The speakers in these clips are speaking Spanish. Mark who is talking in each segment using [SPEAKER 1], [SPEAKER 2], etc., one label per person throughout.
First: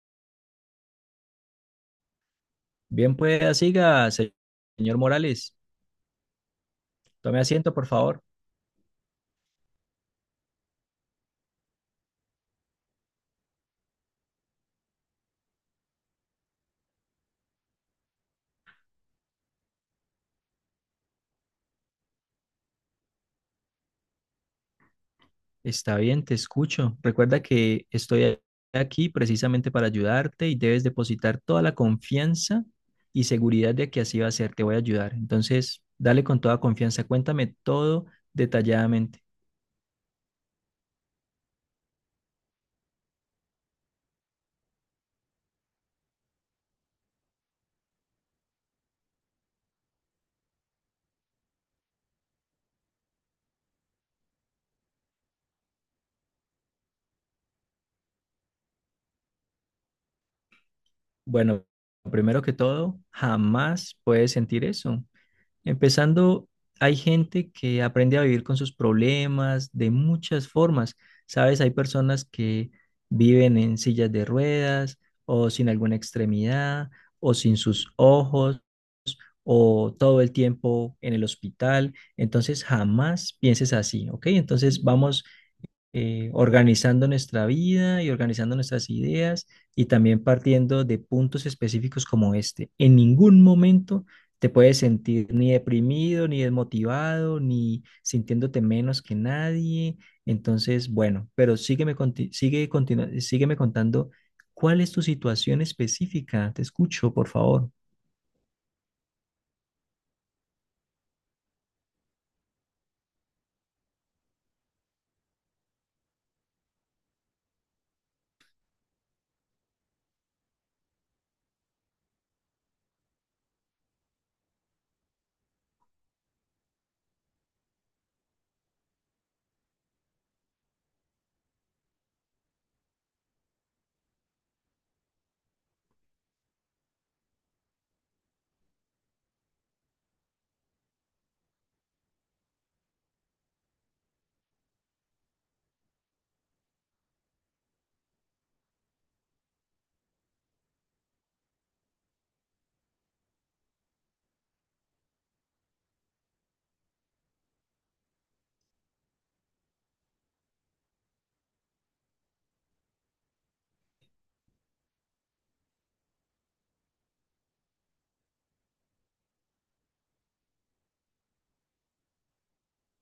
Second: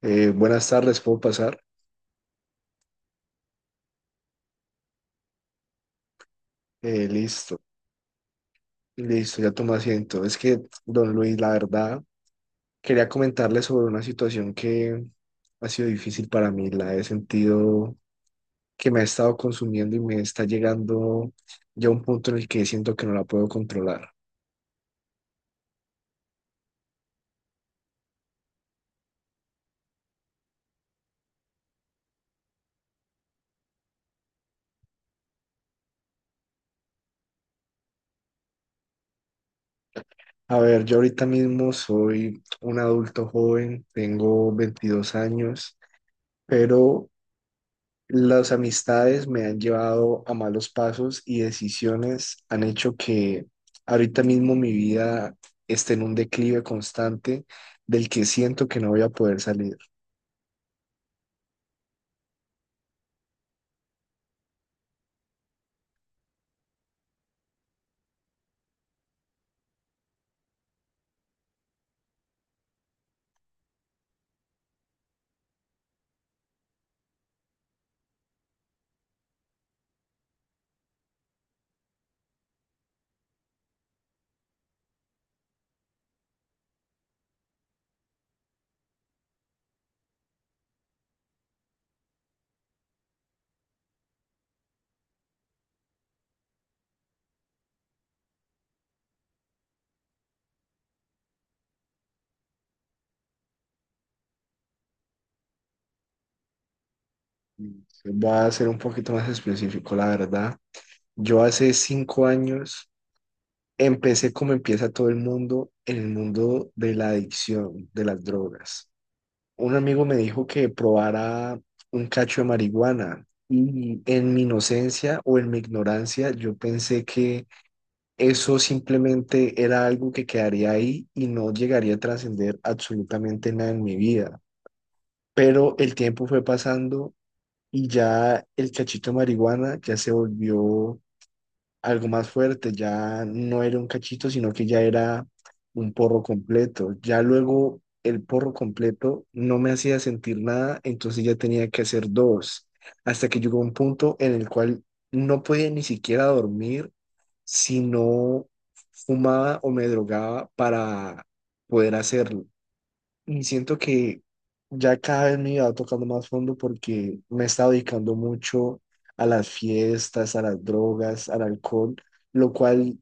[SPEAKER 1] Buenas tardes, ¿puedo pasar?
[SPEAKER 2] Bien, pues siga, señor Morales. Tome
[SPEAKER 1] Listo,
[SPEAKER 2] asiento, por favor.
[SPEAKER 1] listo, ya tomo asiento. Es que, don Luis, la verdad, quería comentarle sobre una situación que ha sido difícil para mí. La he sentido que me ha estado consumiendo y me está llegando ya a un punto en el que siento que no la puedo controlar.
[SPEAKER 2] Está bien, te escucho. Recuerda que aquí precisamente para ayudarte y debes depositar toda la confianza y seguridad de que así va a ser. Te voy a ayudar. Entonces, dale con toda confianza. Cuéntame todo detalladamente.
[SPEAKER 1] A ver, yo ahorita mismo soy un adulto joven, tengo 22 años, pero las amistades me han llevado a malos pasos y decisiones han hecho que ahorita mismo mi vida esté en un declive constante del que siento que no voy a poder salir.
[SPEAKER 2] Bueno, primero que todo, jamás puedes sentir eso. Empezando, hay gente que aprende a vivir con sus problemas de muchas formas. Sabes, hay personas que viven en sillas de ruedas o sin alguna extremidad o sin sus ojos o todo el tiempo en el hospital. Entonces, jamás pienses así, ¿ok? Entonces, vamos organizando nuestra vida y organizando nuestras ideas y también partiendo de puntos específicos como este. En ningún momento te puedes sentir ni deprimido, ni desmotivado, ni sintiéndote menos que nadie. Entonces, bueno, pero sígueme, sígueme contando cuál es tu situación específica. Te escucho, por favor.
[SPEAKER 1] Voy a ser un poquito más específico, la verdad. Yo hace 5 años empecé como empieza todo el mundo, en el mundo de la adicción, de las drogas. Un amigo me dijo que probara un cacho de marihuana y en mi inocencia o en mi ignorancia yo pensé que eso simplemente era algo que quedaría ahí y no llegaría a trascender absolutamente nada en mi vida. Pero el tiempo fue pasando y ya el cachito de marihuana ya se volvió algo más fuerte, ya no era un cachito, sino que ya era un porro completo. Ya luego el porro completo no me hacía sentir nada, entonces ya tenía que hacer dos, hasta que llegó un punto en el cual no podía ni siquiera dormir si no fumaba o me drogaba para poder hacerlo. Y siento que ya cada vez me iba tocando más fondo porque me he estado dedicando mucho a las fiestas, a las drogas, al alcohol, lo cual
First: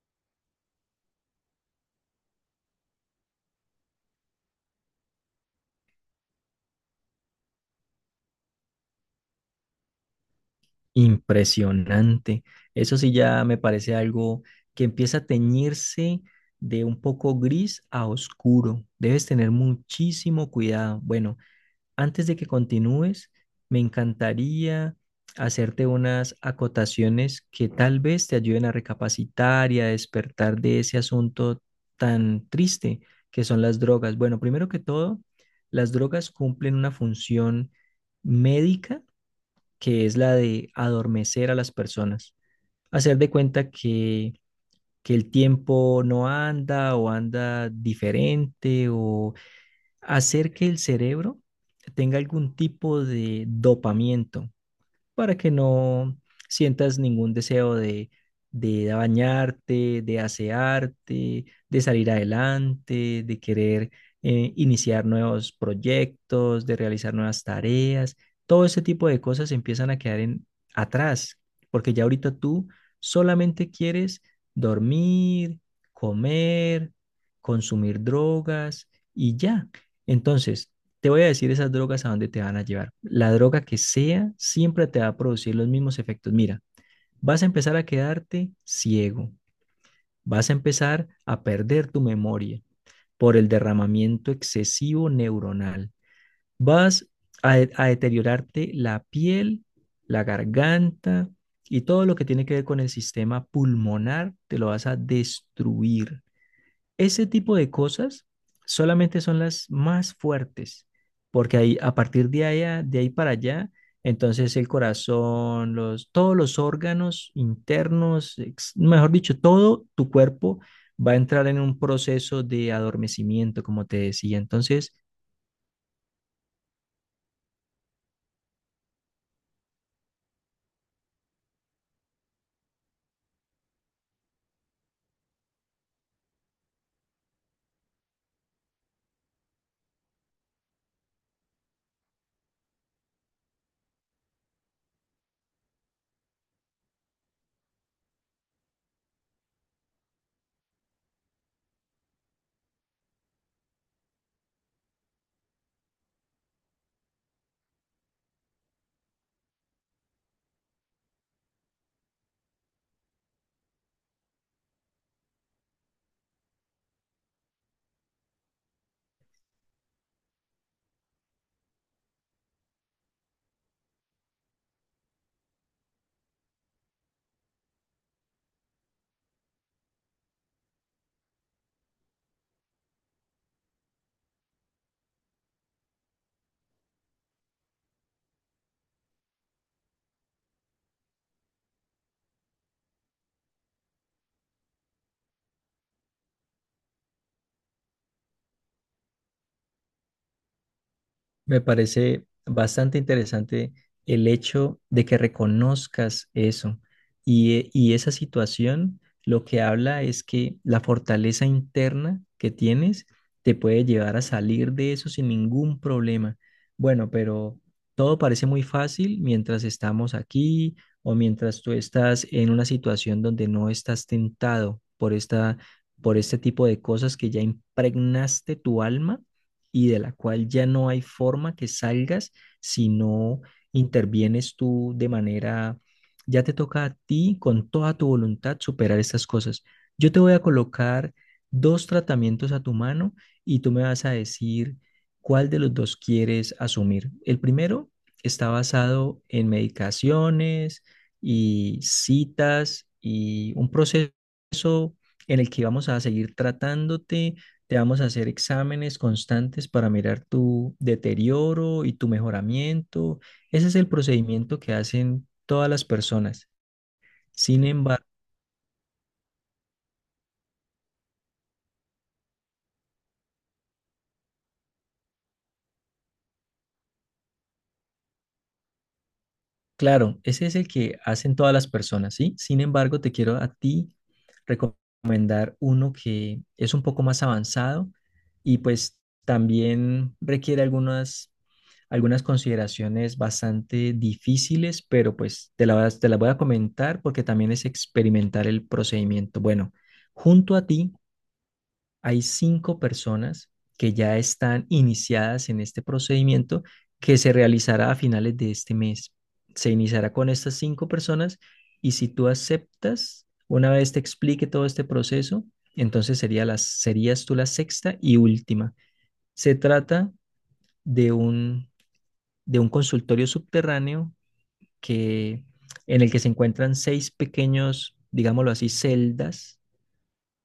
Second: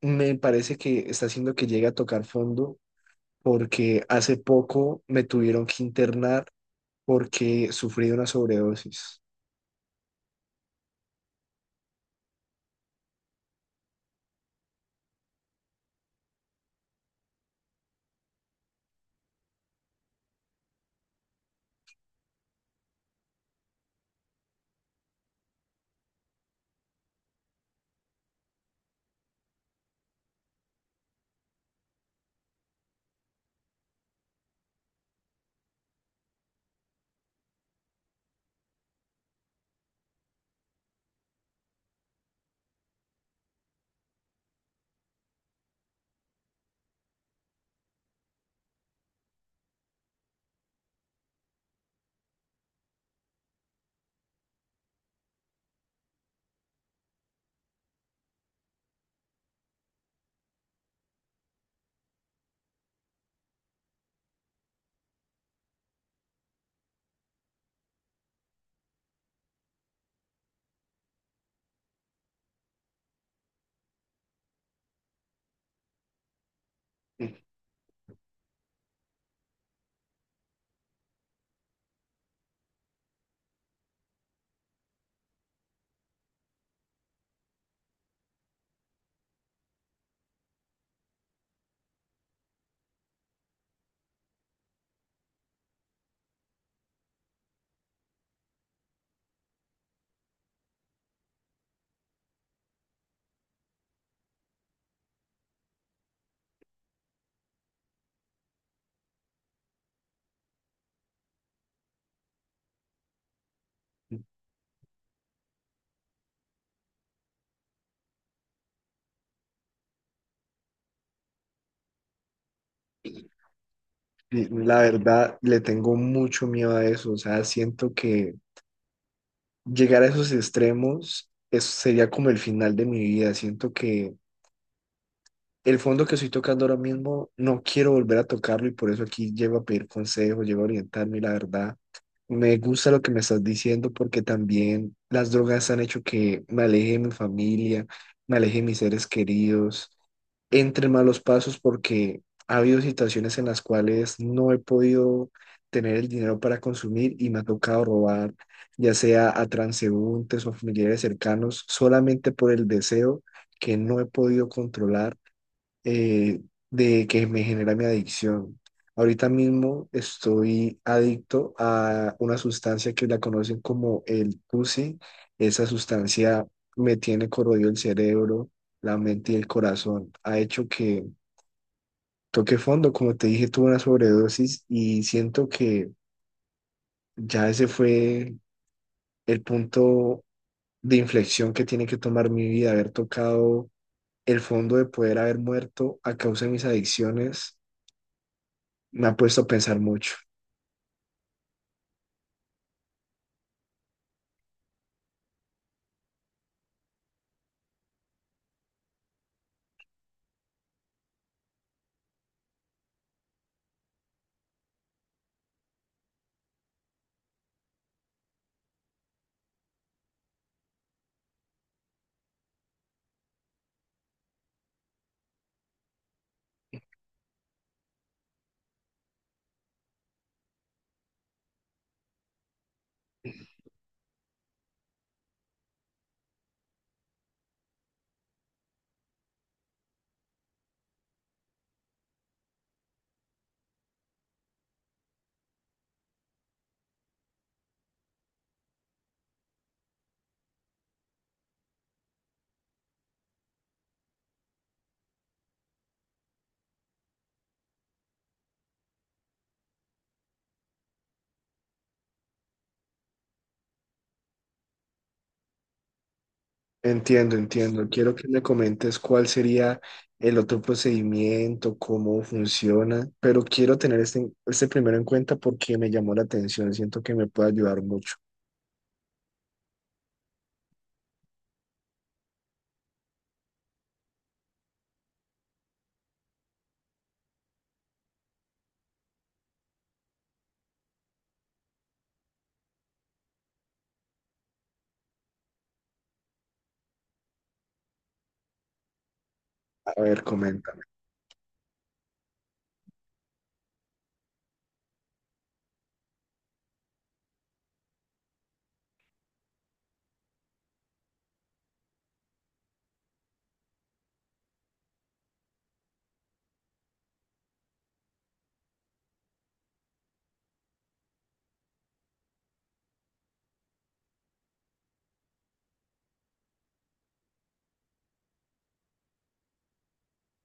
[SPEAKER 1] me parece que está haciendo que llegue a tocar fondo porque hace poco me tuvieron que internar porque sufrí una sobredosis.
[SPEAKER 2] Impresionante. Eso sí ya me parece algo que empieza a teñirse de un poco gris a oscuro. Debes tener muchísimo cuidado. Bueno, antes de que continúes, me encantaría hacerte unas acotaciones que tal vez te ayuden a recapacitar y a despertar de ese asunto tan triste que son las drogas. Bueno, primero que todo, las drogas cumplen una función médica que es la de adormecer a las personas, hacer de cuenta que el tiempo no anda o anda diferente o hacer que el cerebro tenga algún tipo de dopamiento para que no sientas ningún deseo de bañarte, de asearte, de salir adelante, de querer iniciar nuevos proyectos, de realizar nuevas tareas. Todo ese tipo de cosas empiezan a quedar atrás, porque ya ahorita tú solamente quieres dormir, comer,
[SPEAKER 1] Mm.
[SPEAKER 2] consumir drogas y ya. Entonces, te voy a decir esas drogas a dónde te van a llevar. La droga que sea siempre te va a producir los mismos efectos. Mira, vas a empezar a quedarte ciego, vas a empezar a perder tu memoria por el derramamiento excesivo neuronal, vas a, de- a deteriorarte la piel, la garganta y todo lo que tiene que ver con el sistema pulmonar, te lo vas a destruir. Ese tipo de cosas solamente son las más fuertes, porque ahí, a partir de ahí para allá, entonces el corazón, todos los órganos internos, mejor dicho, todo tu cuerpo va a entrar en un proceso de adormecimiento, como te decía.
[SPEAKER 1] Y la
[SPEAKER 2] Entonces,
[SPEAKER 1] verdad, le tengo mucho miedo a eso. O sea, siento que llegar a esos extremos sería como el final de mi vida. Siento que el fondo que estoy tocando ahora mismo, no quiero volver a tocarlo y por eso aquí llego a pedir consejos, llego a orientarme y la verdad, me gusta lo que me estás diciendo porque también las drogas han hecho que me aleje de mi familia, me aleje de mis seres queridos, entre malos pasos porque ha habido situaciones en las cuales no he podido tener el dinero para consumir y me ha tocado robar, ya sea a transeúntes o familiares cercanos, solamente por el deseo que no he podido controlar eh, de que me genera mi adicción. Ahorita mismo estoy adicto a una sustancia que la conocen como el TUSI. Esa sustancia me tiene corroído el cerebro, la mente y el corazón. Ha hecho que toque fondo. Como te dije, tuve una sobredosis y siento que ya ese fue el punto de inflexión que tiene que tomar mi vida, haber tocado el fondo de poder haber muerto a causa de mis adicciones. Me ha puesto a pensar mucho.
[SPEAKER 2] me parece bastante interesante el hecho de que reconozcas eso. Y esa situación lo que habla es que la fortaleza interna que tienes te puede llevar a salir de eso sin ningún problema. Bueno, pero todo parece muy fácil mientras estamos aquí o mientras tú estás en una situación donde no estás tentado por por este tipo de cosas que ya impregnaste tu alma y de la cual ya no hay forma que salgas si no intervienes tú ya te toca a ti con toda tu voluntad superar estas cosas. Yo te voy a colocar dos tratamientos a tu mano y tú me vas a decir cuál de los dos quieres asumir. El primero está basado en medicaciones y citas y un proceso en el que vamos a seguir tratándote te vamos a hacer exámenes constantes para mirar tu deterioro y tu mejoramiento. Ese es el procedimiento que hacen todas las personas.
[SPEAKER 1] Entiendo,
[SPEAKER 2] Sin
[SPEAKER 1] entiendo.
[SPEAKER 2] embargo,
[SPEAKER 1] Quiero que me comentes cuál sería el otro procedimiento, cómo funciona, pero quiero tener este, este primero en cuenta porque me llamó la atención. Siento que me puede ayudar mucho.
[SPEAKER 2] claro, ese es el que hacen todas las personas, ¿sí? Sin embargo, te quiero a ti recomendar uno que es un poco más avanzado y pues también requiere algunas algunas consideraciones bastante difíciles, pero pues te las voy a comentar porque también es experimentar el procedimiento. Bueno,
[SPEAKER 1] A ver,
[SPEAKER 2] junto a
[SPEAKER 1] coméntame.
[SPEAKER 2] ti hay 5 personas que ya están iniciadas en este procedimiento que se realizará a finales de este mes. Se iniciará con estas 5 personas y si tú aceptas, una vez te explique todo este proceso, entonces serías tú la sexta y última. Se trata de un de un consultorio subterráneo que, en el que se encuentran 6 pequeños, digámoslo así, celdas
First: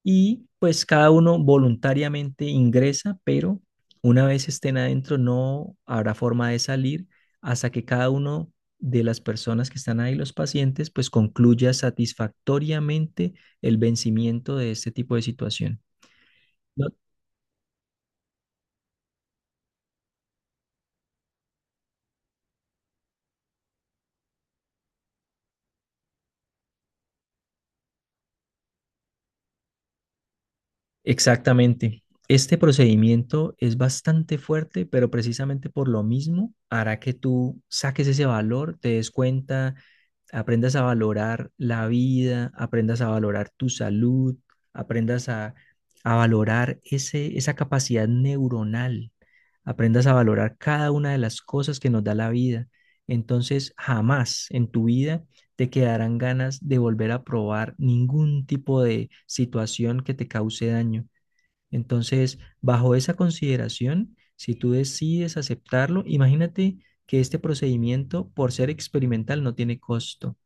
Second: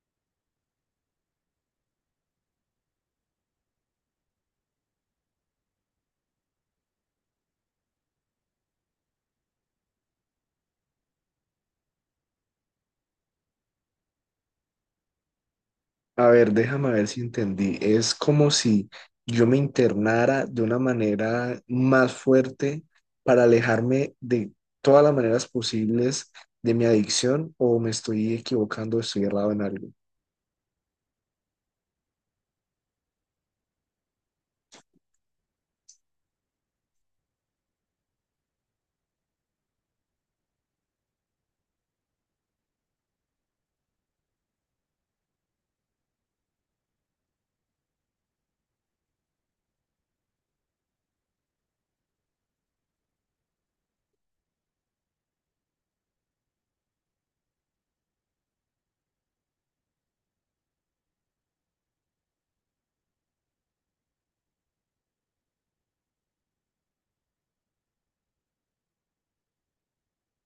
[SPEAKER 2] y pues cada uno voluntariamente ingresa, pero una vez estén adentro no habrá forma de salir hasta que cada uno de las personas que están ahí, los pacientes, pues concluya satisfactoriamente el vencimiento de este tipo de situación.
[SPEAKER 1] A ver,
[SPEAKER 2] No.
[SPEAKER 1] déjame ver si entendí. Es como si yo me internara de una manera más fuerte para alejarme de todas las maneras posibles de mi adicción o me estoy equivocando, estoy errado en algo.
[SPEAKER 2] Exactamente. Este procedimiento es bastante fuerte, pero precisamente por lo mismo hará que tú saques ese valor, te des cuenta, aprendas a valorar la vida, aprendas a valorar tu salud, aprendas a, a valorar esa capacidad neuronal, aprendas a valorar cada una de las cosas que nos da la vida. Entonces, jamás en tu vida te quedarán ganas de volver a probar ningún tipo de situación que te cause daño. Entonces, bajo esa consideración, si tú decides aceptarlo, imagínate que este procedimiento, por ser experimental, no tiene costo.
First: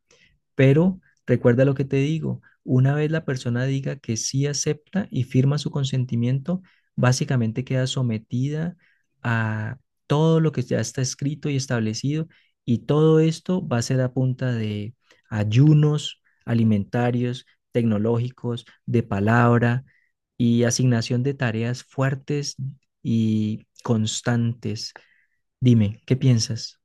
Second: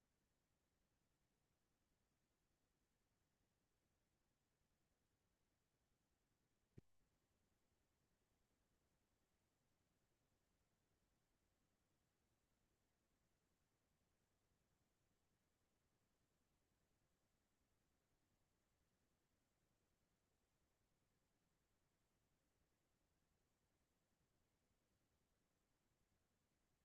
[SPEAKER 2] Pero recuerda lo que te digo, una vez la persona diga que sí acepta y firma su consentimiento, básicamente queda sometida a todo lo que ya está escrito y establecido y todo esto va a ser a punta de ayunos alimentarios, tecnológicos, de palabra y asignación de tareas fuertes y constantes. Dime, ¿qué piensas?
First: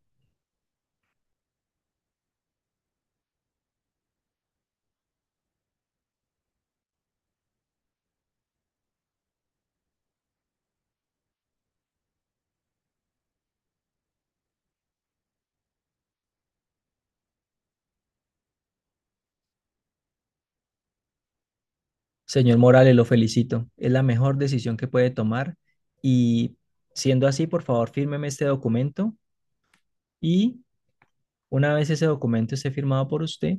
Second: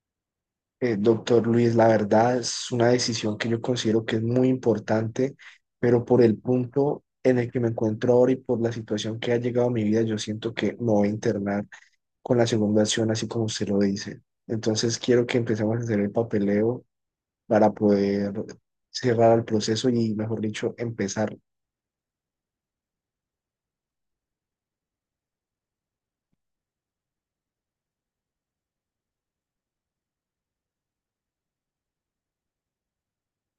[SPEAKER 1] Doctor Luis, la verdad es una decisión que yo considero que es muy importante, pero por el punto en el que me encuentro ahora y por la situación que ha llegado a mi vida, yo siento que me voy a internar con la segunda opción así como usted lo dice. Entonces quiero que empecemos a hacer el papeleo para poder cerrar el proceso y, mejor dicho, empezar.
[SPEAKER 2] Señor Morales, lo felicito. Es la mejor decisión que puede tomar y siendo así, por favor, fírmeme este documento y una vez ese documento esté firmado por usted,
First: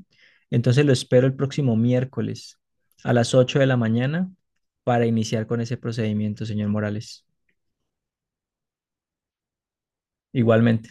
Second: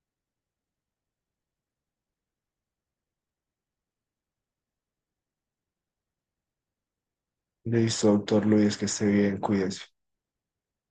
[SPEAKER 2] entonces lo espero el próximo miércoles a las 8 de la mañana para iniciar con ese procedimiento, señor Morales.
[SPEAKER 1] Listo, doctor Luis, que esté bien, cuídese.
[SPEAKER 2] Igualmente.